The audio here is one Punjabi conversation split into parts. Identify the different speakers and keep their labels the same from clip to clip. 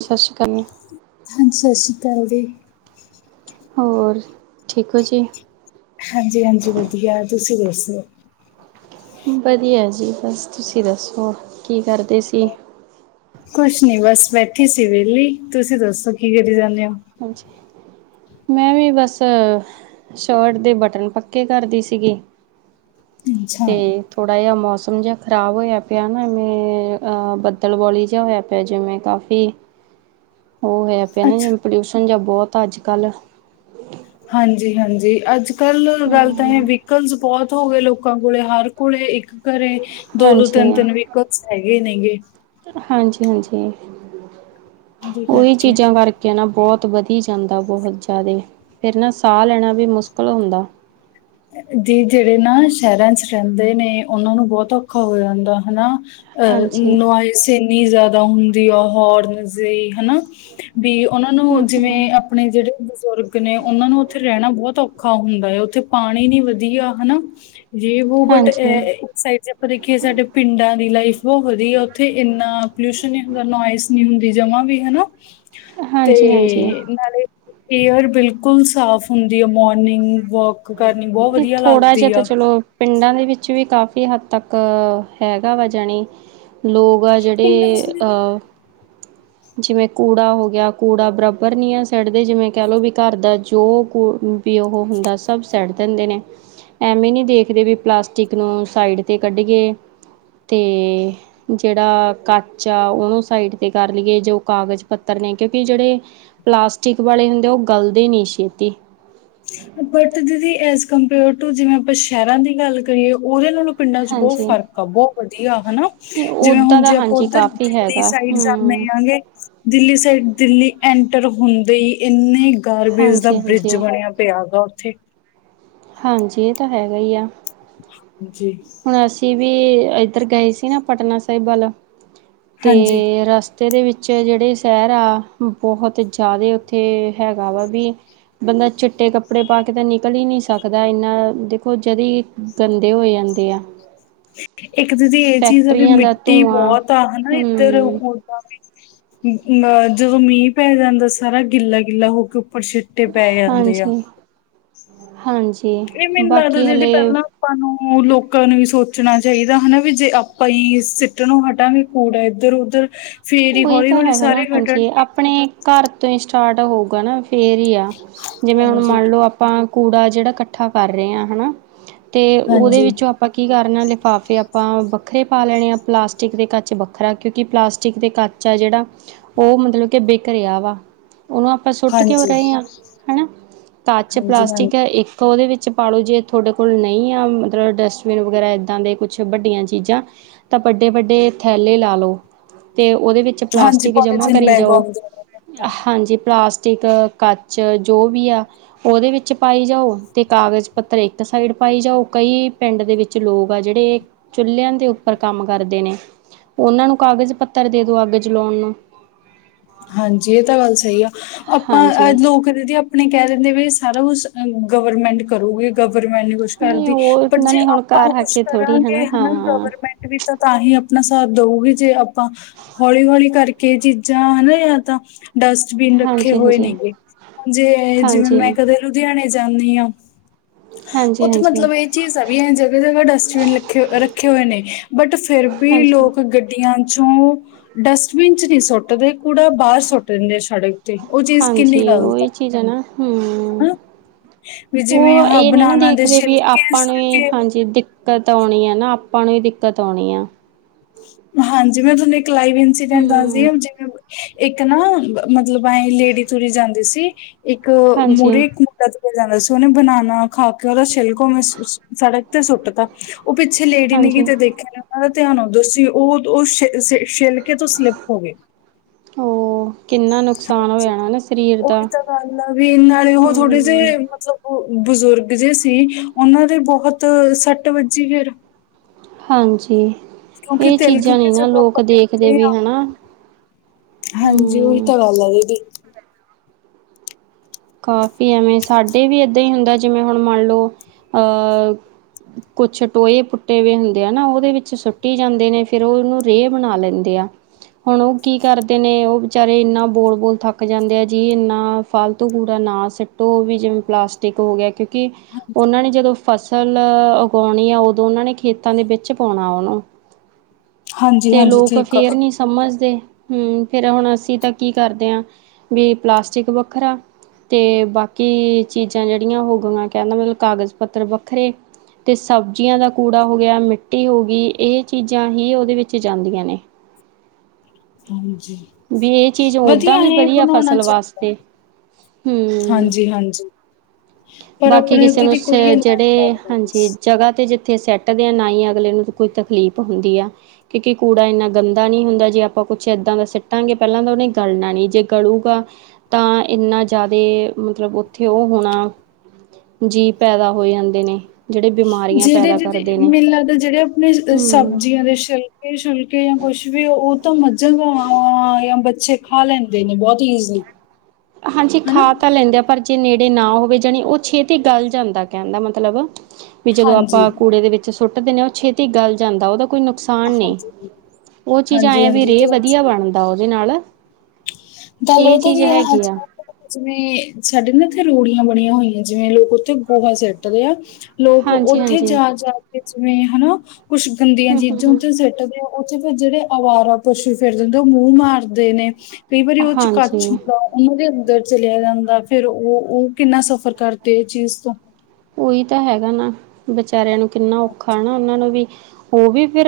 Speaker 1: [unintelligible]
Speaker 2: ਹਾਂਜੀ, ਸਤਿ ਸ੍ਰੀ ਅਕਾਲ ਜੀ।
Speaker 1: ਹੋਰ, ਠੀਕ ਹੋ ਜੀ।
Speaker 2: ਹਾਂਜੀ -ਹਾਂਜੀ ਵਧੀਆ ਤੁਸੀਂ ਦੱਸੋ।
Speaker 1: ਵਧੀਆ ਜੀ, ਬਸ ਤੁਸੀਂ ਦੱਸੋ। ਕੀ ਕਰਦੇ ਸੀ।
Speaker 2: ਕੁਛ ਨੀ ਬਸ ਬੈਠੀ ਸੀ ਵਿਹਲੀ ਤੁਸੀਂ ਦੱਸੋ ਕੀ ਕਰੀ ਜਾਂਦੇ ਹੋ।
Speaker 1: ਹਾਂਜੀ। ਮੈਂ ਵੀ ਬਸ, ਸ਼ਰਟ ਦੇ ਬਟਨ ਪੱਕੇ ਕਰਦੀ ਸੀਗੀ।
Speaker 2: ਅੱਛਾ
Speaker 1: ਤੇ ਥੋੜਾ- ਜਿਹਾ ਮੌਸਮ ਜਿਹਾ ਖਰਾਬ ਹੋਇਆ ਪਿਆ ਨਾ ਇਵੇਂ ਬੱਦਲ -ਬੌਲੀ ਜਿਹਾ ਹੋਇਆ ਪਿਆ। ਪਿਆ ਜਿਵੇਂ ਕਾਫੀ, ਉਹ ਹੋਇਆ ਪਿਆ ਨਾ
Speaker 2: ਅੱਛਾ
Speaker 1: ਜਿਵੇਂ ਪੋਲਿਊਸ਼ਨ ਜਾਂ ਬਹੁਤ ਅੱਜ -ਕੱਲ।
Speaker 2: ਹਾਂਜੀ- ਹਾਂਜੀ, ਅੱਜ -ਕੱਲ ਗੱਲ ਤਾਂ ਆਏ ਆ
Speaker 1: ਹਮ
Speaker 2: ਵੀ ਕਰਜ਼ ਬਹੁਤ ਹੋ ਗਏ ਲੋਕਾਂ ਕੋਲੇ ਹਰ ਕੋਲੇ ਇੱਕ ਘਰੇ ਦੋ- ਦੋ,
Speaker 1: ਹਾਂਜੀ
Speaker 2: ਤਿੰਨ -ਤਿੰਨ ਵਹਿਕਲਸ ਹੈਗੇ ਨੇ ਗੇ।
Speaker 1: ਹਾਂਜੀ -ਹਾਂਜੀ,
Speaker 2: ਜੀ
Speaker 1: ਉਹੀ
Speaker 2: ਕਰਕੇ
Speaker 1: ਚੀਜ਼ਾਂ ਕਰਕੇ ਕਿ ਨਾ ਬਹੁਤ ਵਧੀ ਜਾਂਦਾ ਬਹੁਤ ਜ਼ਿਆਦੇ ਫਿਰ ਨਾ ਸਾਹ ਲੈਣਾ ਵੀ ਮੁਸ਼ਕਿਲ ਹੁੰਦਾ।
Speaker 2: ਦੀ ਜਿਹੜੇ ਨਾ ਸ਼ਹਿਰਾਂ ਚ ਰਹਿੰਦੇ ਨੇ ਉਹਨਾਂ ਨੂੰ ਬਹੁਤ ਔਖਾ ਹੋ ਜਾਂਦਾ ਹਨਾ। ਅਹ
Speaker 1: ਹਾਂਜੀ
Speaker 2: ਨੋਇਸ ਇੰਨੀ ਜ਼ਿਆਦਾ ਹੁੰਦੀ ਆ ਹੋਰਨ ਜੇ ਹਨਾ। ਵੀ ਉਹਨਾ
Speaker 1: ਹੂੰ
Speaker 2: ਨੂੰ ਜਿਵੇਂ
Speaker 1: ਹੂੰ
Speaker 2: ਆਪਾ ਆਪਣੇ ਜਿਹੜੇ ਬਜ਼ੁਰਗ ਨੇ ਉਹਨਾਂ ਨੂੰ ਉੱਥੇ ਰਹਿਣਾ ਬਹੁਤ ਔਖਾ ਹੁੰਦਾ ਹੈ ਉੱਥੇ ਪਾਣੀ ਨੀ ਵਧੀਆ ਹਨਾ ਜੇ ਉਹ ਬਟ ਐ
Speaker 1: ਹਾਂਜੀ
Speaker 2: ਐਕਸਰਸਾਇਜ ਪਰ ਦੇਖੀਏ ਸਾਡੇ ਪਿੰਡਾਂ ਦੀ ਲਾਈਫ ਬਹੁਤ ਵਧੀਆ ਆ ਉੱਥੇ ਇੰਨਾ ਪੋਲਿਊਸ਼ਨ ਨੀ ਹੁੰਦਾ ਨੋਇਸ ਨੀ ਹੁੰਦੀ ਜਮਾ ਵੀ ਹਨਾ,
Speaker 1: ਹਾਂਜੀ ਹਾਂਜੀ
Speaker 2: ਤੇ ਨਾਲੇ ਏਅਰ ਬਿਲਕੁੱਲ ਸਾਫ਼ ਹੁੰਦੀ ਹੈ। Morning walk.
Speaker 1: ਨਹੀਂ ਥੋੜਾ ਜਿਹਾ ਤਾਂ ਚਲੋ। ਪਿੰਡਾਂ ਦੇ ਵਿੱਚ ਵੀ ਕਾਫ਼ੀ ਹੱਦ ਤੱਕ, ਹੈਗਾ ਵਾ ਜਾਣੀ। ਲੋਕ ਆ
Speaker 2: ਪਿੰਡਾਂ
Speaker 1: ਜਿਹੜੇ,
Speaker 2: ਚ
Speaker 1: ਅਹ ਜਿਵੇਂ ਕੂੜਾ ਹੋ ਗਿਆ ਕੂੜਾ ਬਰਾਬਰ ਨੀ ਆ ਸਿਟਦੇ ਜਿਵੇਂ ਕਹਿ ਲੋੋ ਵੀ ਘਰ ਦਾ ਜੋ ਕ ਵੀ ਉਹੋ ਹੁੰਦਾ ਸੀ। ਸਭ ਸਿੱਟ ਦਿੰਦੇ ਨੇ, ਐਵੇਂ ਨਹੀਂ ਦੇਖਦੇ ਵੀ ਪਲਾਸਟਿਕ ਨੂੰ ਸਾਈਡ ਤੇ ਕੱਢੀਏ। ਤੇ। ਜਿਹੜਾ ਕੱਚ ਆ ਉਹਨੂੰ ਸਾਇਡ ਤੇ ਕਰ ਲਈਏ ਜੋ ਕਾਗਜ਼ ਪੱਤਰ ਨੇ ਕਿਉਂਕਿ ਜਿਹੜੇ ਪਲਾਸਟਿਕ ਵਾਲੇ ਹੁੰਦੇ ਉਹ ਗਲਦੇ ਨੀ ਛੇਤੀ।
Speaker 2: ਬਟ ਦੀਦੀ ਐਜ ਕੰਪੇਅਰ ਟੂ ਜਿਵੇਂ ਆਪਾਂ ਸ਼ਹਿਰਾਂ ਦੀ ਗੱਲ ਕਰੀਏ ਉਹਦੇ ਨਾਲ ਪਿੰਡਾਂ ਚ ਬਹੁਤ
Speaker 1: ਹਾਂਜੀ
Speaker 2: ਫ਼ਰਕ ਆ ਬਹੁਤ ਵਧੀਆ ਹਨਾ। ਜਿਵੇਂ
Speaker 1: ਓਦਾਂ
Speaker 2: ਹੁਣ
Speaker 1: ਦਾ
Speaker 2: ਜੇ ਧਰਤੁਸੀਂ ਓਏ
Speaker 1: ਹਾਂਜੀ
Speaker 2: ਊਉੱਧਰ
Speaker 1: ਕਾਫੀ
Speaker 2: ਦਿੱਲੀ
Speaker 1: ਹੈਗਾ
Speaker 2: ਸਾਈਡ
Speaker 1: ਹਮ
Speaker 2: ਜਾਂਦੇ ਗ ਦਿੱਲੀ ਸਾਈਡ ਦਿੱਲੀ ਐਂਟਰ ਹੁੰਦੇ ਹੀ ਇੰਨੇ ਗਾਰਬੇਜ ਦਾ
Speaker 1: ਹਾਂਜੀ ਹਾਂਜੀ
Speaker 2: ਬ੍ਰਿਜ ਬਣਿਆ। ਤੇ ਆਵਦਾ ਉੱਥੇ
Speaker 1: ਹਾਂਜੀ ਇਹ ਤਾਂ ਹੈਗਾ ਈ ਆ।
Speaker 2: ਹਾਂਜੀ।
Speaker 1: ਹੁਣ ਅਸੀਂ ਵੀ ਇੱਧਰ ਗਏ ਸੀ ਨਾ ਪਟਨਾ ਸਾਹਿਬ ਵੱਲ ਤੇ
Speaker 2: ਹਾਂਜੀ
Speaker 1: ਰਸ ਤੇ ਇਹਦੇ ਵਿੱਚ ਜਿਹੜੇ ਸ਼ਹਿਰ ਆ ਬਹੁਤ ਜ਼ਿਆਦਾ ਉੱਥੇ ਹੈਗਾ ਵਾ ਵੀ ਬੰਦਾ ਚਿੱਟੇ ਕੱਪੜੇ ਪਾ ਕੇ ਤਾਂ ਨਿਕਲ ਹੀ ਨਹੀਂ ਸਕਦਾ। ਇੰਨਾ ਦੇਖੋ ਜਦੀ ਗੰਦੇ ਹੋ ਜਾਂਦੇ ਦੇਆ।
Speaker 2: ਇੱਕ ਦੀਦੀ ਇਹ ਚੀਜ਼ ਆ ਵੀ
Speaker 1: ਦਾ
Speaker 2: ਮਿੱਟੀ
Speaker 1: ਧੂੰਆਂ
Speaker 2: ਬਹੁਤ ਆ ਹਨਾ ਇੱਧਰ
Speaker 1: ਹਮ
Speaker 2: ਲੈ ਜਦੋਂ ਮੀਂਹ ਪੈ ਜਾਂਦਾ ਸਾਰਾ ਗਿੱਲਾ-ਗਿੱਲਾ ਹੋ ਕੇ ਉੱਪਰ ਛਿੱ ਟੇ ਪੈ ਜਾਂਦੇ ਆ,
Speaker 1: ਹਾਂਜੀ ਹਾਂਜੀ
Speaker 2: ਇਹ ਮੈਨੂੰ ਲੱਗਦਾ
Speaker 1: ਬਾਕੀ
Speaker 2: ਦੀਦੀ
Speaker 1: ਹਲੇ
Speaker 2: ਪਹਿਲਾਂ ਆਪਾਂ ਨੂੰ ਲੋਕਾਂ ਨੂੰ ਵੀ ਸੋਚ ਸੋਚਣਾ ਚਾਹੀਦਾ ਹਨਾ ਵੀ ਜੇ ਆਪਾਂ ਹੀ ਸਿੱਟਨੋ ਹਟਾਂਗੇ ਕੂੜਾ ਇੱਧਰ-ਉੱਧਰ ਫੇਰ ਹੀ
Speaker 1: ਉਹੀ ਤਾਂ
Speaker 2: ਹੌਲੀ-ਹੌਲੀ
Speaker 1: ਹੈਗਾ ਨਾ
Speaker 2: ਸਾਰੇ
Speaker 1: ਹਾਂਜੀ
Speaker 2: ਹੱਟਣਗੇ।
Speaker 1: ਆਪਣੇ ਘਰ ਤੋਂ ਹੀ ਸਟਾਰਟ ਹੋਊਗਾ ਨਾ ਫੇਰ ਹੀ ਆ, ਜਿਵੇਂ ਹੁਣ
Speaker 2: ਹਾਂਜੀ, ਹਾਂਜੀ,
Speaker 1: ਮੰਨਲਓ ਆਪਾਂ ਕੂੜਾ ਜਿਹੜਾ ਇਕੱਠਾ ਕਰ ਰਹੇ ਆ ਹਨਾ ਤੇ ਉਹਦੇ
Speaker 2: ਹਾਂਜੀ,
Speaker 1: ਵਿੱਚੋਂ ਆਪਾਂ ਆਪਾਂ ਕੀ ਕਰਨਾ ਲਿਫਾਫੇ ਆਪਾਂ ਵੱਖਰੇ ਪਾ ਲੈਣੇ ਆ ਪਲਾਸਟਿਕ ਦੇ ਕੱਚ ਵੱਖਰਾ ਕਿਉਂਕਿ ਪਲਾਸਟਿਕ ਪਲਾਸਟਿਕ ਤੇ ਕੱਚ ਜਿਹੜਾ ਉਹ ਮਤਲਬ ਕਿ ਬਿਕ ਵਾ ਉਹਨੂੰ ਆਪਾਂ ਸੁੱਟ ਕਿਉਂ
Speaker 2: ਹਾਂਜੀ,
Speaker 1: ਰਹੇ ਹਾਂ ਹਨਾ, ਕੱਚ
Speaker 2: ਹਾਂਜੀ।
Speaker 1: ਪਲਾਸਟਿਕ ਏ ਇੱਕ ਤਾਂ ਉਹਦੇ ਵਿੱਚ ਪਾ ਲਓ ਜੇ ਤੁਹਾਡੇ ਕੋਲ ਨਹੀਂ ਆ ਮਤਲਬ ਡਸਟਬਿਨ ਵਗੈਰਾ ਇੱਦਾਂ ਦੇ ਕੁਛ ਵੱਡੀਆਂ ਚੀਜ਼ਾਂ ਤਾਂ ਵੱਡੇ-ਵੱਡੇ ਥੈਲੇ ਲੈ ਲਓ ਤੇ ਉਹਦੇ ਵਿੱਚ
Speaker 2: ਹਾਂਜੀ
Speaker 1: ਪਲਾਸਟਿਕ ਜਮ੍ਹਾਂ
Speaker 2: ਪੋਲੀਥੀਨ
Speaker 1: ਕਰੀ
Speaker 2: ਬੈਗ
Speaker 1: ਜਾਓ।
Speaker 2: ਆਉਂਦੇ ਨੇ।
Speaker 1: ਹਾਂਜੀ ਪਲਾਸਟਿਕ, ਕੱਚ ਜੋ ਵੀ ਆ ਉਹਦੇ ਵਿੱਚ ਪਾਈ ਜਾਓ ਤੇ ਕਾਗਜ਼ ਪੱਤਰ ਇੱਕ ਸਾਈਡ ਪਾਈ ਜਾਓ ਕਈ ਪਿੰਡ ਦੇ ਵਿੱਚ ਲੋਕ ਆ ਜਿਹੜੇ ਚੁਲਿਆਂ ਦੇ ਉੱਪਰ ਕੰਮ ਕਰਦੇ ਨੇ, ਉਹਨਾਂ ਨੂੰ ਕਾਗਜ਼ ਪੱਤਰ ਦੇ ਦੋ ਅੱਗ ਜਲਾਉਣ ਨੂੰ।
Speaker 2: ਹਾਂਜੀ ਇਹ ਤਾਂ ਗੱਲ ਸਹੀ ਆ,
Speaker 1: ਹਾਂਜੀ
Speaker 2: ਆਪਾਂ ਲੋਕ ਦੀਦੀ ਆਪਣੇ ਕਹਿ ਦਿੰਦੇ ਵੀ ਸਾਰਾ ਕੁਛ ਗਵਰਮੈਂਟ ਕਰੋਗੀ ਗਵਰਮੈਂਟ ਕੁਛ ਕੁਛ
Speaker 1: ਨਹੀਂ
Speaker 2: ਕਰਦੀ
Speaker 1: ਉਹ
Speaker 2: ਬਟ
Speaker 1: ਉਹਨਾਂ
Speaker 2: ਜੇ
Speaker 1: ਨੇ ਹੁਣ
Speaker 2: ਆਪਾਂ
Speaker 1: ਘਰ ਆ
Speaker 2: ਕੁਛ
Speaker 1: ਕੇ ਥੋੜ੍ਹੀ
Speaker 2: ਕਰਾਂਗੇ ਹਨਾ
Speaker 1: ਹਾਂ
Speaker 2: ਗਵਰਮੈਂਟ ਵੀ ਤੇ, ਤਾਂ ਹੀ ਆਪਣਾ ਸਾਥ ਦਊਗੀ ਜੇ ਆਪਾਂ, ਹੌਲੀ-ਹੌਲੀ ਕਰਕੇ ਇਹ ਚੀਜ਼ਾਂ ਹਨਾ। ਧਿਆਨ ਤਾਂ, ਡਸਟਬਿਨ ਰੱਖੇ
Speaker 1: ਹਾਂਜੀ
Speaker 2: ਹੋਏ
Speaker 1: ਹਾਂਜੀ
Speaker 2: ਨੇਗੇ, ਜੇ ਜਿਵੇਂ ਮੈਂ
Speaker 1: ਹਾਂਜੀ
Speaker 2: ਕਦੇ ਲੁਧਿਆਣਾ ਜਾਣੀ ਆ,
Speaker 1: ਹਾਂਜੀ
Speaker 2: ਉੱਥੇ
Speaker 1: ਹਾਂਜੀ
Speaker 2: ਮਤਲਬ ਇਹ ਚੀਜ਼ਾਂ ਵੀ ਜਗ੍ਹਾ-ਜਗ੍ਹਾ ਡਸਟਬਿਨ ਲਖੇ ਰੱਖੇ ਹੋਏ ਨੇ ਬਟ ਫਿਰ ਵੀ
Speaker 1: ਹਾਂਜੀ
Speaker 2: ਲੋਕ ਗੱ ਡੀਆਂ ਚੋਂ ਡਸਟਬਿਨ 'ਚ' ਨਹੀਂ ਸੁੱਟਦੇ ਕੂੜਾ ਬਾਹਰ ਸੁੱਟ ਦਿੰਦੇ ਆ ਸੜਕ ਤੇ ਉਹ ਚੀਜ਼ ਕਿੰਨੀ
Speaker 1: ਹਾਂਜੀ,
Speaker 2: ਗ਼ਲਤ
Speaker 1: ਉਹੀ ਚੀਜ਼ ਆ ਨਾ ਹਮ।
Speaker 2: ਹਨਾ ਵੀ ਜਿਵੇਂ
Speaker 1: ਉਹ
Speaker 2: ਆਹ
Speaker 1: ਇਹ ਨੀ ਨਾ
Speaker 2: ਬਨਾਨਾ ਦੇ
Speaker 1: ਦੇਖਦੇ ਵੀ
Speaker 2: ਛਿਲਕੇ
Speaker 1: ਆਪਾਂ ਨੂੰ
Speaker 2: ਸੁਲਕੇ
Speaker 1: ਹਾਂਜੀ। ਦਿੱਕਤ ਆਉਣੀ ਹੈ ਨਾ, ਆਪਾਂ ਨੂੰ ਵੀ ਦਿੱਕਤ ਆਉਣੀ ਆ।
Speaker 2: ਹਾਂਜੀ, ਮੈਂ ਤੁਹਾਨੂੰ ਇੱਕ ਲਾਈਵ ਇੰਸੀਡੈਂਟ ਦੱਸਦੀ
Speaker 1: ਹੂੰ
Speaker 2: ਆ ਜਿਵੇਂ ਇੱਕ ਨਾ ਮਤਲਬ ਆਏ ਲੇਡੀ ਤੁਰੀ ਜਾਂਦੀ ਸੀ। ਇੱਕ
Speaker 1: ਹਾਂਜੀ
Speaker 2: ਮੂਰੇ ਇੱਕ ਮੁੰਡਾ ਤੁਰਿਆ ਜਾਂਦਾ ਸੀ। ਉਹਨੇ ਬਨਾਣਾ ਖਾ ਕੇ ਉਹਦਾ ਛਿਲਕਾ ਸੜਕ ਤੇ ਸੁੱਟ ਤਾਂ। ਉਹ ਪਿੱਛੇ ਲੇਡੀ ਨੰਗੀ ਤੇ
Speaker 1: ਹਾਂਜੀ
Speaker 2: ਕਿਤੇ ਦੇਖਿਆ ਨੇ ਉਹਨਾਂ ਦਾ ਧਿਆਨ ਦੁਸੀਂ ਉਹ-ਉਹ ਛੀ-ਛੀ-ਛੀ ਛਿੱਲਕੇ ਤੋਂ ਸਲਿੱਪ ਹੋ ਗੇ।
Speaker 1: ਉਹ ਕਿੰਨਾ ਨੁਕਸਾਨ ਹੋਆ ਹੋਣਾ ਨਾ ਸਰੀਰ ਦਾ।
Speaker 2: ਗਲੱ ਆ ਵੀ ਨਾਲੇ ਉਹ ਥੋੜੇ ਜੇ
Speaker 1: ਹੂੰ
Speaker 2: ਮਤਲਬ ਬਜ਼ੁਰਗ ਜੇ ਸੀ। ਉਹਨਾਂ ਦੇ ਬਹੁਤ ਸੱਟ ਵੱਜੀ ਫਿਰ।
Speaker 1: ਹਾਂਜੀ,
Speaker 2: ਕਿਉਂਕਿ
Speaker 1: ਇਹ
Speaker 2: ਤਿਲਕ
Speaker 1: ਚੀਜ਼ਾਂ
Speaker 2: ਕੇ
Speaker 1: ਨੀ ਨਾ
Speaker 2: ਜਦੋਂ
Speaker 1: ਲੋਕ
Speaker 2: ਆਪਾਂ
Speaker 1: ਦੇਖਦੇ
Speaker 2: ਕਹਿੰਦੇ
Speaker 1: ਵੀ
Speaker 2: ਹਾਂ
Speaker 1: ਹਨਾ।
Speaker 2: ਹਾਂਜੀ, ਉਹੀ
Speaker 1: ਹੂੰ
Speaker 2: ਤਾਂ ਗੱਲ ਆ ਦੀਦੀ।
Speaker 1: ਕਾਫੀ ਐਵੇਂ ਸਾਡੇ ਵੀ ਏਦਾਂ ਹੀ ਹੁੰਦਾ। ਜਿਵੇਂ ਹੁਣ ਮੰਨ ਲਓ ਅਹ ਕੁਛ ਟੋਏ ਪੁੱਟੇ ਵੀਏ ਹੁੰਦੇ ਆ ਨਾ ਉਹਦੇ ਵਿੱਚ ਸੁੱਟੀ ਜਾਂਦੇ ਨੇ। ਫਿਰ ਉਹ ਉਹਨੂੰ ਰੇਹ ਬਣਾ ਲੈਂਦੇ ਆ। ਹੁਣ ਉਹ ਕੀ ਕਰਦੇ ਨੇ ਉਹ ਵਿਚਾਰੇ ਇੰਨਾ ਬੋਲ-ਬੋਲ ਥੱਕ ਜਾਂਦੇ ਆ ਜੀ ਇੰਨਾ ਫਾਲ ਤੂ ਕੂੜਾ ਨਾ ਸਿੱਟੋ। ਵੀ ਜਿਵੇਂ ਪਲਾਸਟਿਕ ਹੋ ਗਿਆ ਕਿਉਂਕਿ
Speaker 2: ਹਾਂਜੀ
Speaker 1: ਉਹਨਾਂ ਨੇ ਜਦੋਂ ਫਸ- ਫਸਲ ਉਗਾਉਣੀ ਆ। ਉਦੋਂ ਉਹਨਾਂ ਨੇ ਖੇਤਾਂ ਦੇ ਵਿੱਚ ਪਾਉਣਾ ਉਹਨੂੰ।
Speaker 2: ਹਾਂਜੀ
Speaker 1: ਤੇ
Speaker 2: ਹਾਂਜੀ
Speaker 1: ਲੋਕ
Speaker 2: ਠੀਕ ਆ
Speaker 1: ਫੇਰ ਨੀ ਸਮਝਦੇ, ਹਮ। ਫਿਰ ਹੁਣ ਅਸੀਂ ਤਾਂ ਕਰਦੇ ਹਾਂ ਵੀ ਪਲਾਸਟਿਕ ਵੱਖਰਾ ਤੇ ਬਾਕੀ ਚੀਜ਼ਾਂ ਜਿਹੜੀਆਂ ਹੋ ਗਈਆਂ ਕਹਿੰਦਾ ਮਤਲਬ ਕਾਗਜ਼ ਪੱਤਰ ਵੱਖਰੇ। ਤੇ ਸਬਜ਼ੀਆਂ ਦਾ ਕੂੜਾ ਹੋ ਗਿਆ। ਮਿੱਟੀ ਹੋ ਗੀ ਇਹ ਚੀਜ਼ਾਂ ਹੀ ਉਹਦੇ ਵਿੱਚ ਜਾਂਦੀਆਂ ਨੇ।
Speaker 2: ਹਾਂਜੀ
Speaker 1: ਵੀ ਇਹ ਚੀਜ਼ ਓਦਾਂ ਵੀ ਵਧੀਆ ਫਸਲ ਵਾਸਤੇ। ਹੂੰ
Speaker 2: ਹਾਂਜੀ-ਹਾਂਜੀ।
Speaker 1: ਬਾਕੀ ਕਿਸੇ ਨੂੰ
Speaker 2: ਇੰਨਾ ਨਹੀਂ
Speaker 1: [unintelligible]
Speaker 2: ਕਰਦਾ ਬਸ
Speaker 1: ਹਾਂਜੀ ਤੇ ਜਿੱ ਥੇ ਸੈੱਟ ਦੇ ਆ, ਨਾ ਹੀ ਅਗਲੇ ਨੂੰ ਕੋਈ ਤਕਲੀਫ਼ ਹੁੰਦੀ ਆ। ਕਿਉਂਕਿ ਕੂੜਾ ਇੰਨਾ ਗੰਦਾ ਨਹੀਂ ਹੁੰਦਾ ਜੇ ਆਪਾਂ ਕੁਛ ਇੱਦਾਂ ਦਾ ਸਿੱਟਾਂਗੇ ਪਹਿਲਾਂ ਤਾਂ ਗਲਣਾ ਨੀ। ਜੇ ਗਲੂਗਾ ਤਾਂ ਇੰਨਾ ਜ਼ਿਆਦਾ ਮਤਲਬ ਉੱਥੇ ਉਹ ਹੋਣਾ, ਜੀ ਪੈਦਾ ਹੋ ਜਾਂਦੇ ਨੇ। ਜਿਹੜੇ ਬਿਮਾਰੀਆਂ ਪੈਦਾ
Speaker 2: ਜਿਹੜੇ-ਜਿਹੜੇ
Speaker 1: ਕਰਦੇ ਨੇ
Speaker 2: ਮੈਨੂੰ ਲੱਗਦਾ ਜਿਹੜੇ ਆਪਣੇ
Speaker 1: ਹਮ
Speaker 2: ਸਬਜ਼ੀਆਂ ਦੇ ਸ਼ੀ ਕੇ ਛੁਲਕੇ ਜਾਂ ਕੁਛ ਵੀ ਉਹ ਤਾਂ ਮੱਝਾਂ, ਗਾਵਾਂ ਜਾਂ ਬੱਚੇ ਖਾ ਲੈਂਦੇ ਨੇ, ਬਹੁਤ ਈਜ਼ੀ।
Speaker 1: ਹਾਂਜੀ, ਖਾ ਤਾਂ ਲੈਂਦੇ ਆ ਪਰ ਜੇ ਨੇੜੇ ਨਾ ਹੋਵੇ ਜਾਣੀ ਉਹ ਛੇਤੀ ਗਲ ਜਾਂਦਾ ਕਹਿੰਦਾ ਮਤਲਬ ਵੀ ਜਦੋਂ
Speaker 2: ਹਾਂਜੀ
Speaker 1: ਆਪਾਂ ਕੂੜੇ ਦੇ ਵਿੱਚ ਸੁੱਟਦੇ ਨੇ ਉਹ ਛੇਤੀ ਗਲ ਜਾਂਦਾ ਉਹਦਾ ਕੋਈ ਨੁਕਸਾਨ ਨੀ,
Speaker 2: ਹਾਂਜੀ
Speaker 1: ਉਹ ਚੀਜ਼
Speaker 2: ਹਾਂਜੀ
Speaker 1: ਆਏ ਵੀ
Speaker 2: ਹਾਂਜੀ
Speaker 1: ਰੇ ਵਧੀਆ
Speaker 2: ਤੇ
Speaker 1: ਬਣਦਾ ਉਹਦੇ ਨਾਲ।
Speaker 2: ਗੱਲ
Speaker 1: ਇਹ
Speaker 2: ਪਤਾ
Speaker 1: ਚੀਜ਼
Speaker 2: ਕੀ ਆ।
Speaker 1: ਹੈਗੀ
Speaker 2: ਅੱਜ-ਕੱਲ੍ਹ ਜਿਵੇਂ ਸਾਡੇ ਨਾ ਇੱਥੇ ਰੋੜੀਆਂ ਬਣੀਆਂ ਹੋਈਆਂ। ਜਿਵੇਂ ਲੋਕ ਉੱਥੇ ਗੋਹਾ ਸੱਟਦੇ ਆ। ਲੋਕ
Speaker 1: ਹਾਂਜੀ
Speaker 2: ਉੱਥੇ
Speaker 1: ਹਾਂਜੀ ਹਮ
Speaker 2: ਜਾ-ਜਾ ਕੇ ਜਿਵੇਂ ਹਨਾ। ਕੁਛ ਗੰਦੀਆਂ
Speaker 1: ਹਮ
Speaker 2: ਚੀਜ਼ਾਂ
Speaker 1: ਹਮ
Speaker 2: ਉੱਥੇ ਸਿੱਟਦੇ ਆ। ਉਹ 'ਚ' ਫਿਰ ਜਿਹੜੇ ਅਵਾਰਾ ਪਸ਼ੂ ਫਿਰਦੇ ਉਹ ਮੂੰਹ ਮਾਰਦੇ ਨੇ। ਕਈ ਵਾਰੀ ਉਹ 'ਚ' ਕੱਚ
Speaker 1: ਹਾਂਜੀ
Speaker 2: ਹੁੰਦਾ। ਉਹਨਾਂ ਦੇ ਅੰਦਰ ਚਲਿਆ ਜਾਂਦਾ ਫਿਰ ਉਹ-ਉਹ ਕਿੰਨਾ ਸਫ਼ਰ ਕਰਦੇ ਇਹ ਚੀਜ਼ ਤੋਂ।
Speaker 1: ਉਹੀ ਤਾਂ ਹੈਗਾ ਨਾ। ਵਿਚਾਰਿਆਂ ਨੂੰ ਕਿੰਨਾ ਔਖਾ ਨਾ ਉਹਨਾਂ ਨੂੰ ਵੀ। ਉਹ ਵੀ ਫਿਰ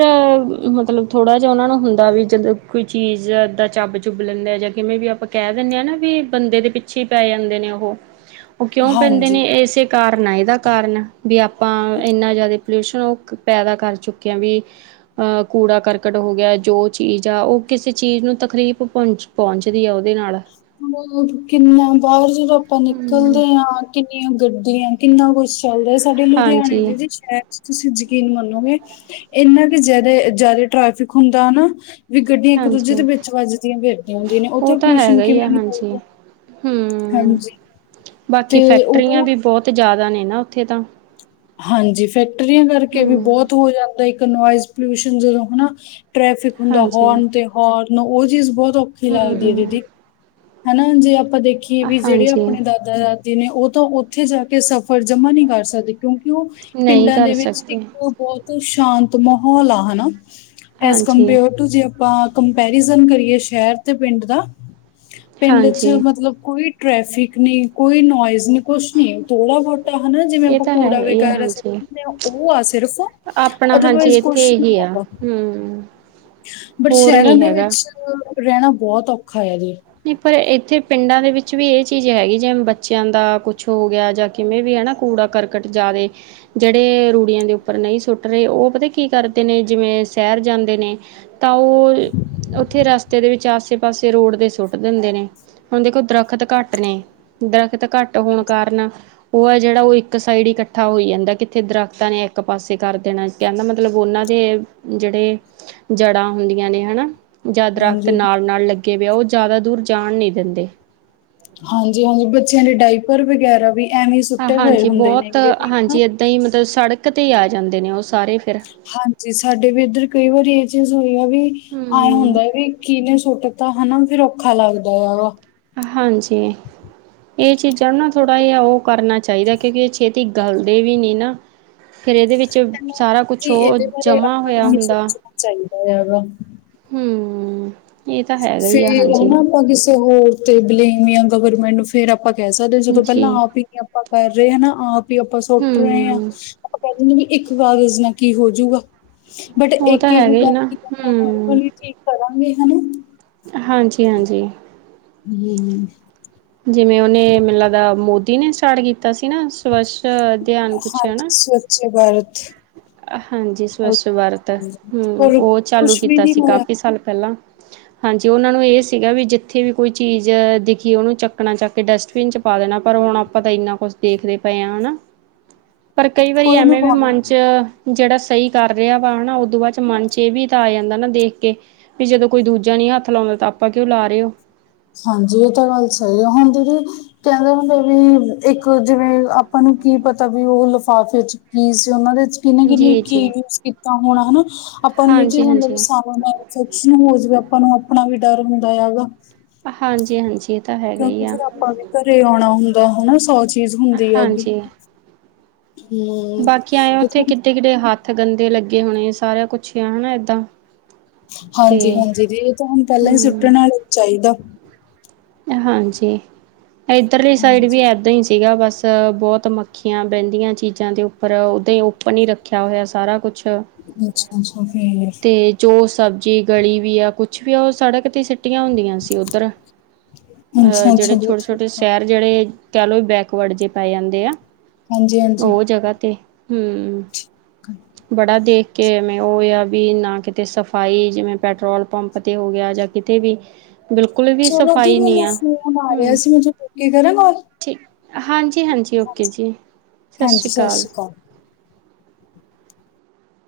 Speaker 1: ਮਤਲਬ ਥੋੜ੍ਹਾ ਜਿਹਾ ਉਹਨਾਂ ਨੂੰ ਹੁੰਦਾ ਵੀ ਜਦੋਂ ਕੋਈ ਚੀਜ਼ ਦਾ ਚੱਬ-ਚੁੱਬ ਲੈਂਦੇ ਆ ਜਾਂ ਕਿਵੇਂ ਵੀ ਆਪਾਂ ਕਹਿ ਦਿੰਦੇ ਹਾਂ ਨਾ ਵੀ ਬੰਦੇ ਦੇ ਪਿੱਛੇ ਪੈ ਜਾਂਦੇ ਨੇ ਉਹੋ। ਉਹ ਕਿਉਂ ਪੈਂਦੇ ਨੇ।
Speaker 2: ਹਾਂਜੀ
Speaker 1: ਇਸੇ ਘਟਨਾ ਇਹਦਾ ਕਾਰਨ ਵੀ ਆਪਾਂ ਇੰਨਾ ਜ਼ਿਆਦਾ ਪੋਲਿਊਸ਼ਨ ਉਹ ਪੈਦਾ ਕਰ ਚੁੱਕੇ ਆ ਵੀ। ਅ ਕੂੜਾ-ਕਰਕਟ ਹੋ ਗਿਆ। ਜੋ ਚੀਜ਼ ਆ ਉਹ ਕਿਸੇ ਚੀਜ਼ ਨੂੰ ਤਕਰੀਫ਼ ਪਹੁੰਚ ਪਹੁੰਚਦੀ ਆ ਉਹਦੇ ਨਾਲ।
Speaker 2: ਹੋਰ ਕਿੰਨਾ ਬਾਹਰ ਜਦੋਂ ਆਪਾਂ
Speaker 1: ਹਮ
Speaker 2: ਨਿਕਲਦੇ ਆ। ਕਿੰਨੀਆਂ ਗੱਡੀਆਂ ਕਿੰਨਾ ਕੁਛ ਚੱਲਦਾ ਰਿਹਾ ਸਾਡੇ ਲੁਧਿਆਣੇ
Speaker 1: ਹਾਂਜੀ
Speaker 2: ਦੇ ਵਿੱਚ ਹੈ ਤੁਸੀਂ ਯਕੀਨ ਮੰਨੋ ਗੇ ਇਨਾ ਕਿ ਜਦੇ ਜਿਆਦਾ ਟ੍ਰੈਫਿਕ ਹੁੰਦਾ ਨਾ ਵੀ ਗੱਡੀਆਂ ਇੱਕ-ਦੂਜੇ ਦੇ
Speaker 1: ਹਾਂਜੀ
Speaker 2: ਵਿੱਚ ਵੱਜਦੀਆਂ ਫਿਰਦੀਆਂ ਹੁੰਦੀਆਂ ਨੇ
Speaker 1: ਉਹ
Speaker 2: ਉੱਥੇ
Speaker 1: ਤਾਂ
Speaker 2: ਪੋਲਿਊਸ਼ਨ
Speaker 1: ਹੈਗਾ ਹੀ ਆ
Speaker 2: ਕਿਵੇਂ ਨਹੀਂ
Speaker 1: ਹਾਂਜੀ
Speaker 2: ਹੋਊਗਾ
Speaker 1: ਹੂੰ
Speaker 2: ਹਾਂਜੀ।
Speaker 1: ਬਾਕੀ
Speaker 2: ਤੇ
Speaker 1: ਫੈਕਟਰੀਆਂ
Speaker 2: ਉਹ
Speaker 1: ਵੀ ਬਹੁਤ ਜ਼ਿਆਦਾ ਨੇ ਨਾ ਉੱਥੇ ਤਾਂ
Speaker 2: ਹਾਂਜੀ ਫੈਕਟਰੀਆਂ ਕਰਕੇ ਵੀ
Speaker 1: ਹੂੰ
Speaker 2: ਬਹੁਤ ਹੋ ਜਾਂਦਾ ਇੱਕ ਨੋਇ ਪੋਲਿਊਸ਼ਨ ਜਦੋਂ ਹਨਾ, ਟ੍ਰੈਫਿਕ ਹੁੰਦਾ
Speaker 1: ਹਾਂਜੀ ਹੂੰ
Speaker 2: ਹੋਰਨ ਤੇ ਹੌਰਨ ਉਹ ਚੀਜ਼ ਬਹੁਤ ਔਖੀ ਲੱਗਦੀ ਹੈ ਦੀਦੀ ਹਨਾ ਜੇ ਆਪਾਂ ਦੇਖੀਏ ਵੀ ਜਿਹੜੇ
Speaker 1: ਹਾਂਜੀ
Speaker 2: ਆਪਣੇ ਦਾਦਾ-ਦਾਦੀ ਨੇ ਉਹ ਤਾਂ ਉੱਥੇ ਜਾ ਕੇ ਸਫ਼ ਫੇਰ ਜਮਾ ਨਹੀਂ ਕਰ ਸਕਦੇ ਕਿਉਂਕਿ ਉਹ
Speaker 1: ਨਹੀਂ
Speaker 2: ਪਿੰਡਾਂ
Speaker 1: ਕਰ
Speaker 2: ਦੇ ਵਿੱਚ ਇੱਕ
Speaker 1: ਸਕਦੇ
Speaker 2: ਬਹੁਤ ਹੀ ਸ਼ਾਂਤ ਮਾਹੌਲ ਆ ਹਨਾ ਐਜ
Speaker 1: ਹਾਂਜੀ
Speaker 2: ਕੰਪੇਅਰ ਟੂ ਜੇ ਆਪਾਂ ਕੰਪੈਰੀਜ਼ਨ ਕਰੀਏ ਸ਼ਹਿਰ ਤੇ ਪਿੰਡ ਦਾ ਪਿੰਡ
Speaker 1: ਹਾਂਜੀ
Speaker 2: ਚ ਮਤਲਬ ਕੋਈ ਟ੍ਰੈਫਿਕ ਨੀ ਕੋਈ ਨੋਇਜ਼ ਨੀ ਕੁੱਛ ਨੀ ਥੋੜਾ ਬਹੁਤ ਹਨਾ ਜਿਵੇਂ
Speaker 1: ਇਹ
Speaker 2: ਆਪਾਂ
Speaker 1: ਤਾਂ
Speaker 2: ਕੂੜਾ
Speaker 1: ਹੈਗਾ ਹੀ ਆ
Speaker 2: ਵਗੈਰਾ ਸਿੱਟ
Speaker 1: ਹਾਂਜੀ
Speaker 2: ਦੇਦੇ ਹਾਂ ਉਹ ਆ ਸਿਰਫ ਅਦਰਵਾਈਜ਼ ਕੁੱਛ
Speaker 1: ਕਿਆ ਆ ਹਮ।
Speaker 2: ਬਟ ਸ਼ਹਿਰਾਂ ਦੇ ਵਿੱਚ ਰਹਿਣਾ ਬਹੁਤ ਔਖਾ ਹੈ ਜੀ।
Speaker 1: ਨਹੀਂ ਪਰ ਇੱਥੇ ਪਿੰਡਾਂ ਦੇ ਵਿੱਚ ਵੀ ਇਹ ਚੀਜ਼ ਹੈਗੀ ਜਿਵੇ ਬੱਚਿਆਂ ਦਾ ਕੁੱਛ ਹੋ ਗਿਆ ਜ ਕਿਵੇਂ ਵੀ ਹੈ ਨਾ ਕੂੜਾ ਕਰਕਟ ਜ਼ਿਆਦੇ ਜਿਹੜੇ ਰੂੜੀਆਂ ਦੇ ਉੱਪਰ ਨਹੀਂ ਸੁੱਟ ਰਹੇ ਉਹ ਪਤਾ ਕੀ ਕਰਦੇ ਨੇ ਜਿਵੇਂ ਸ਼ਹਿਰ ਜਾਂਦੇ ਨੇ ਤਾਂ ਉਹ ਉੱਥੇ ਰਸਤੇ ਦੇ ਵਿੱਚ ਆਸੇ-ਪਾਸੇ ਰੋਡ ਦੇ ਸੁੱਟ ਦਿੰਦੇ ਨੇ ਹੁਣ ਦੇਖੋ ਦਰੱਖਤ ਘੱਟ ਨੇ ਦਰੱਖਤ ਘੱਟ ਹੋਣ ਕਾਰਨ ਉਹ ਹੈ ਜਿਹੜਾ ਉਹ ਇੱਕ ਸਾਈਡ ਹੀ ਇਕੱਠਾ ਹੋਈ ਜਾਂਦਾ ਕਿੱਥੇ ਦਰਖਤਾਂ ਨੇ ਇੱਕ ਪਾਸੇ ਕਰ ਦੇਣਾ ਕਹਿਣ ਦਾ ਮਤਲਬ ਉਹਨਾਂ ਦੇ ਜਿਹੜੇ ਜੜ੍ਹਾਂ ਹੁੰਦੀਆਂ ਨੇ ਹਨਾ ਜਾਂ ਦਰੱਖਤ
Speaker 2: ਹਾਂਜੀ
Speaker 1: ਨਾਲ -ਨਾਲ ਲੱਗੇ ਵੇ ਆ ਉਹ ਜ਼ਿਆਦਾ ਦੂਰ ਜਾਣ ਨੀ ਦਿੰਦੇ
Speaker 2: ਹਾਂਜੀ-ਹਾਂਜੀ ਬੱਚਿਆਂ ਦੇ ਡਾਈਪਰ ਵਗੈਰਾ ਵੀ ਐਵੇਂ ਹੀ ਸੁੱਟੇ ਪਏ
Speaker 1: ਹਾਂਜੀ
Speaker 2: ਹੁੰਦੇ
Speaker 1: ਬਹੁਤ
Speaker 2: ਨੇਗੇ ਵੀ ਨਾ
Speaker 1: ਹਾਂਜੀ ਏਦਾਂ ਹੀ ਮਤਲਬ ਸੜਕ ਤੇ ਹੀ ਆ ਜਾਂਦੇ ਨੇ ਉਹ ਸਾਰੇ ਫਿਰ
Speaker 2: ਹਾਂਜੀ ਸਾਡੇ ਵੀ ਇੱਧਰ ਕਈ ਵਾਰੀ ਇਹ ਚੀਜ਼ ਹੋਈ ਆ ਵੀ ਆਏ
Speaker 1: ਹੂੰ
Speaker 2: ਹੁੰਦਾ ਵੀ ਕੀਹਨੇ ਨੇ ਸੁੱਟਤਾ ਹਨਾ ਫੇਰ ਔਖਾ ਲੱਗਦਾ ਹੈਗਾ
Speaker 1: ਹਾਂਜੀ। ਇਹ ਚੀਜ਼ਾਂ ਨੂੰ ਨਾ ਥੋੜ੍ਹਾ ਜਿਹਾ ਉਹ ਕਰਨਾ ਚਾਹੀਦਾ। ਕਿਉਂਕਿ ਇਹ ਛੇਤੀ ਗਲਦੇ ਵੀ ਨੀ ਨਾ ਫੇਰ ਇਹਦੇ ਵਿੱਚ ਸਾਰਾ ਕੁਛ
Speaker 2: ਜੀ
Speaker 1: ਉਹ
Speaker 2: ਇਹਦੇ ਬਾਰੇ
Speaker 1: ਜਮਾ
Speaker 2: ਆਪਾਂ
Speaker 1: ਹੋਇਆ
Speaker 2: ਨੂੰ ਹੀ
Speaker 1: ਹੁੰਦਾ
Speaker 2: ਸੋਚਣਾ ਚਾਹੀਦਾ ਹੈਗਾ।
Speaker 1: ਹਮ।
Speaker 2: ਫੇਰ ਹਨਾ ਆਪਾਂ ਕਿਸੇ ਹੋਰ ਤੇ ਬਲੇਮ ਨੀ ਲਾਉਦੇ ਗਵਰਮੈਂਟ ਨੂੰ ਫੇਰ ਆਪਾਂ ਕਹਿ ਸਕਦੇ ਹਾਂ ਜਦੋਂ
Speaker 1: ਜੀ
Speaker 2: ਪਹਿਲਾਂ ਆਪ ਹੀ ਨੀ ਆਪਾਂ ਕਰ ਰਹੇ ਹਨਾ ਆਪ ਹੀ ਆਪਾਂ ਸੁੱਟ ਰਹੇ ਹਾਂ
Speaker 1: ਹੂੰ
Speaker 2: ਆਪਾਂ ਕਹਿ ਦਿੰਦੇ ਵੀ ਇੱਕ ਕਾਗਜ਼ ਨਾਲ ਕੀ ਹੋਜੂਗਾ ਬਟ
Speaker 1: ਉਹ ਤਾਂ
Speaker 2: ਇੱਕ-ਇੱਕ
Speaker 1: ਹੈਗਾ ਨਾ
Speaker 2: ਕਰਕੇ ਹੀ ਆਪਾਂ
Speaker 1: ਹੂੰ
Speaker 2: ਹੌਲੀ-ਹੌਲੀ ਠੀਕ ਕਰਾਂਗੇ ਹਨਾ
Speaker 1: ਹਾਂਜੀ-ਹਾਂਜੀ।
Speaker 2: ਹਮ-ਹਮ।
Speaker 1: ਜਿਵੇਂ ਉਹਨੇ ਮੈਨੂੰ ਲੱਗਦਾ ਮੋਦੀ ਨੇ ਸਟਾਰਟ ਕੀਤਾ ਸੀ ਨਾ ਸਵੱਸ
Speaker 2: ਹਾਂਜੀ, ਸਵੱਛ ਭਾਰਤ
Speaker 1: ਹਾਂਜੀ ਸਵੱਛ
Speaker 2: ਅਭਿਆਨ
Speaker 1: ਭਾਰਤ
Speaker 2: ਹਾਂਜੀ
Speaker 1: ਹਮ
Speaker 2: ਪਰ
Speaker 1: ਉਹ ਚਾਲੂ
Speaker 2: ਕੁਛ ਵੀ
Speaker 1: ਕੀਤਾ
Speaker 2: ਨਹੀਂ
Speaker 1: ਸੀ
Speaker 2: ਹੋਇਆ
Speaker 1: ਕਾਫੀ ਸਾਲ ਪਹਿਲਾਂ ਹਾਂਜੀ ਉਹਨਾਂ ਨੂੰ ਇਹ ਸੀਗਾ ਵੀ ਜਿੱਥੇ ਵੀ ਕੋਈ ਚੀਜ਼ ਦਿਖੀ ਉਹਨੂੰ ਚੱਕਣਾ ਚੱਕ ਕੇ ਡਸਟਬਿਨ ਪਾ ਦੇਣਾ ਪਰ ਹੁਣ ਆਪਾਂ ਤਾਂ ਇੰਨਾ ਕੁੱਛ ਦੇਖਦੇ ਪਏ ਹਾਂ ਹਨਾ, ਪਰ ਕਈ ਵਾਰੀ
Speaker 2: ਕੋਈ ਨੀ
Speaker 1: ਐਵੇਂ ਵੀ
Speaker 2: ਪਾਉਂਦਾ
Speaker 1: ਮਨ 'ਚ ਜਿਹੜਾ ਸਹੀ ਕਰ ਰਿਹਾ ਵਾ ਹਨਾ ਉਦੋਂ ਬਾਅਦ ਮਨ 'ਚ' ਇਹ ਵੀ ਤਾਂ ਆ ਜਾਂਦਾ ਨਾ ਦੇਖ ਕੇ ਵੀ ਜਦੋਂ ਕੋਈ ਦੂਜਾ ਨੀ ਹੱਥ ਲਾਉਦਾ ਤਾਂ ਆਪਾਂ ਕਿਉਂ ਲਾ ਰਹੇ ਹੋ
Speaker 2: ਹਾਂਜੀ ਇਹ ਤਾਂ ਗੱਲ ਸਹੀ ਆ ਹੁਣ ਦੀਦੀ ਕਹਿੰਦੇ ਹੁੰਦੇ ਵੀ ਇੱਕ ਉਹ ਜਿਵੇਂ ਆਪਾਂ ਨੂੰ ਕੀ ਪਤਾ ਵੀ ਉਹ ਲਿਫਾਫੇ ਚ ਕੀ ਸੀ ਉਹਨਾਂ ਦੇ 'ਚ ਕਿਹਨੇ -ਕਿਹਨੇ
Speaker 1: ਜੀ
Speaker 2: ਕੀ
Speaker 1: ਜੀ
Speaker 2: ਯੂਜ ਕੀਤਾ ਹੋਣਾ ਹਨਾ, ਆਪਾਂ ਨੂੰ ਇਹ ਚੀਜ਼
Speaker 1: ਹਾਂਜੀ
Speaker 2: ਮਤਲਬ
Speaker 1: ਹਾਂਜੀ।
Speaker 2: ਸ ਸੱਚੀ ਨਾ ਹੋ ਜਾਵੇ ਆਪਾਂ ਨੂੰ ਆਪਣਾ ਵੀ ਡਰ ਹੁੰਦਾ ਹੈਗਾ
Speaker 1: ਹਾਂਜੀ-ਹਾਂਜੀ ਇਹ ਤਾਂ ਹੈਗਾ ਈ
Speaker 2: ਕਿਉਂਕਿ
Speaker 1: ਆ।
Speaker 2: ਫਿਰ ਆਪਾਂ ਵੀ ਘਰੇ ਆਉਣਾ ਹੁੰਦਾ ਹਨਾ, ਸੌ ਚੀਜ਼ ਹੁੰਦੀ ਆਗੀ।
Speaker 1: ਹਾਂਜੀ। ਬਾਕੀ ਆਏ ਆ
Speaker 2: ਇਹ
Speaker 1: ਉੱਥੇ
Speaker 2: ਤਾਂ
Speaker 1: ਕਿੱਥੇ -ਕਿੱਥੇ ਹੱਥ ਗੰਦੇ ਲੱਗੇ ਹੋਣੇ ਆ ਸਾਰਾ ਕੁਛ ਈ ਆ ਹੁਣ ਏਦਾਂ। ਤੇ
Speaker 2: ਹਾਂਜੀ-ਹਾਂਜੀ ਦੀ ਇਹ ਤਾਂ ਹੁਣ ਪਹਿਲਾਂ ਈ
Speaker 1: ਹੂੰ
Speaker 2: ਸੁੱਟਣ ਵਾਲਾ ਚਾਹੀਦਾ।
Speaker 1: ਹਾਂਜੀ, ਇੱਧਰਲੀ ਸਾਈਡ ਵੀ
Speaker 2: ਹਾਂਜੀ
Speaker 1: ਏਦਾਂ ਈ ਸੀਗਾ। ਤੇ ਬਹੁਤ ਮੱਖੀਆਂ ਬਹਿੰਦੀਆਂ ਚੀਜ਼ਾਂ ਦੇ ਉੱਪਰ ਉਦਾਂ ਹੀ ਉੱਪਨ ਹੀ ਰੱਖਿਆ ਹੋਇਆ ਸਾਰਾ ਕੁਛ।
Speaker 2: ਅੱਛਾ-ਅੱਛਾ, ਫੇਰ
Speaker 1: ਤੇ ਜੋ ਸਬਜ਼ੀ ਗਲੀ ਵੀ ਆ ਕੁਛ ਵੀ ਆ ਉਹ ਸੜਕ ਤੇ ਸਿੱਟੀਆਂ ਹੁੰਦੀਆਂ ਸੀ ਉੱਧਰ ਅਹ
Speaker 2: ਅੱਛਾ
Speaker 1: ਜਿਹੜੇ
Speaker 2: ਅੱਛਾ ਜੀ
Speaker 1: ਛੋਟੇ-ਛੋਟੇ
Speaker 2: ਠੀਕ ਆ
Speaker 1: ਸ਼ਹਿਰ ਜਿਹੜੇ ਕਹਿ ਲੋੋ ਬੈਕਵਰਡ ਜੇ ਪੈ ਜਾਂਦੇ ਆ,
Speaker 2: ਹਾਂਜੀ ਹਾਂਜੀ
Speaker 1: ਉਹ ਜਗਾ ਤੇ ਹਮ, ਬੜਾ ਦੇਖ ਕਿਵੇਂ ਉਹ ਹੋਇਆ ਵੀ ਨਾ ਕਿਤੇ ਸਫਾਈ ਜਿਵੇਂ ਪੈਟਰੋਲ ਪੰਪ 'ਤੇ ਹੋ ਗਿਆ ਜਾਂ ਕਿਤੇ ਵੀ ਬਿਲਕੁਲ ਵੀ ਸ
Speaker 2: ਜੇ ਮੈਨੂੰ ਫੋਨ ਆ ਰਿਹਾ ਸੀ, ਮੈ ਥੋਨੂੰ ਰੁੱਕੇ ਕਰਾਂ ਗੱਲ?
Speaker 1: ਠੀਕ, ਹਾਂਜੀ-ਹਾਂਜੀ, ਓਕੇ ਜੀ, ਸਤਿ
Speaker 2: ਹਾਂਜੀ
Speaker 1: ਸ਼੍ਰੀ ਅਕਾਲ।
Speaker 2: [inaudible]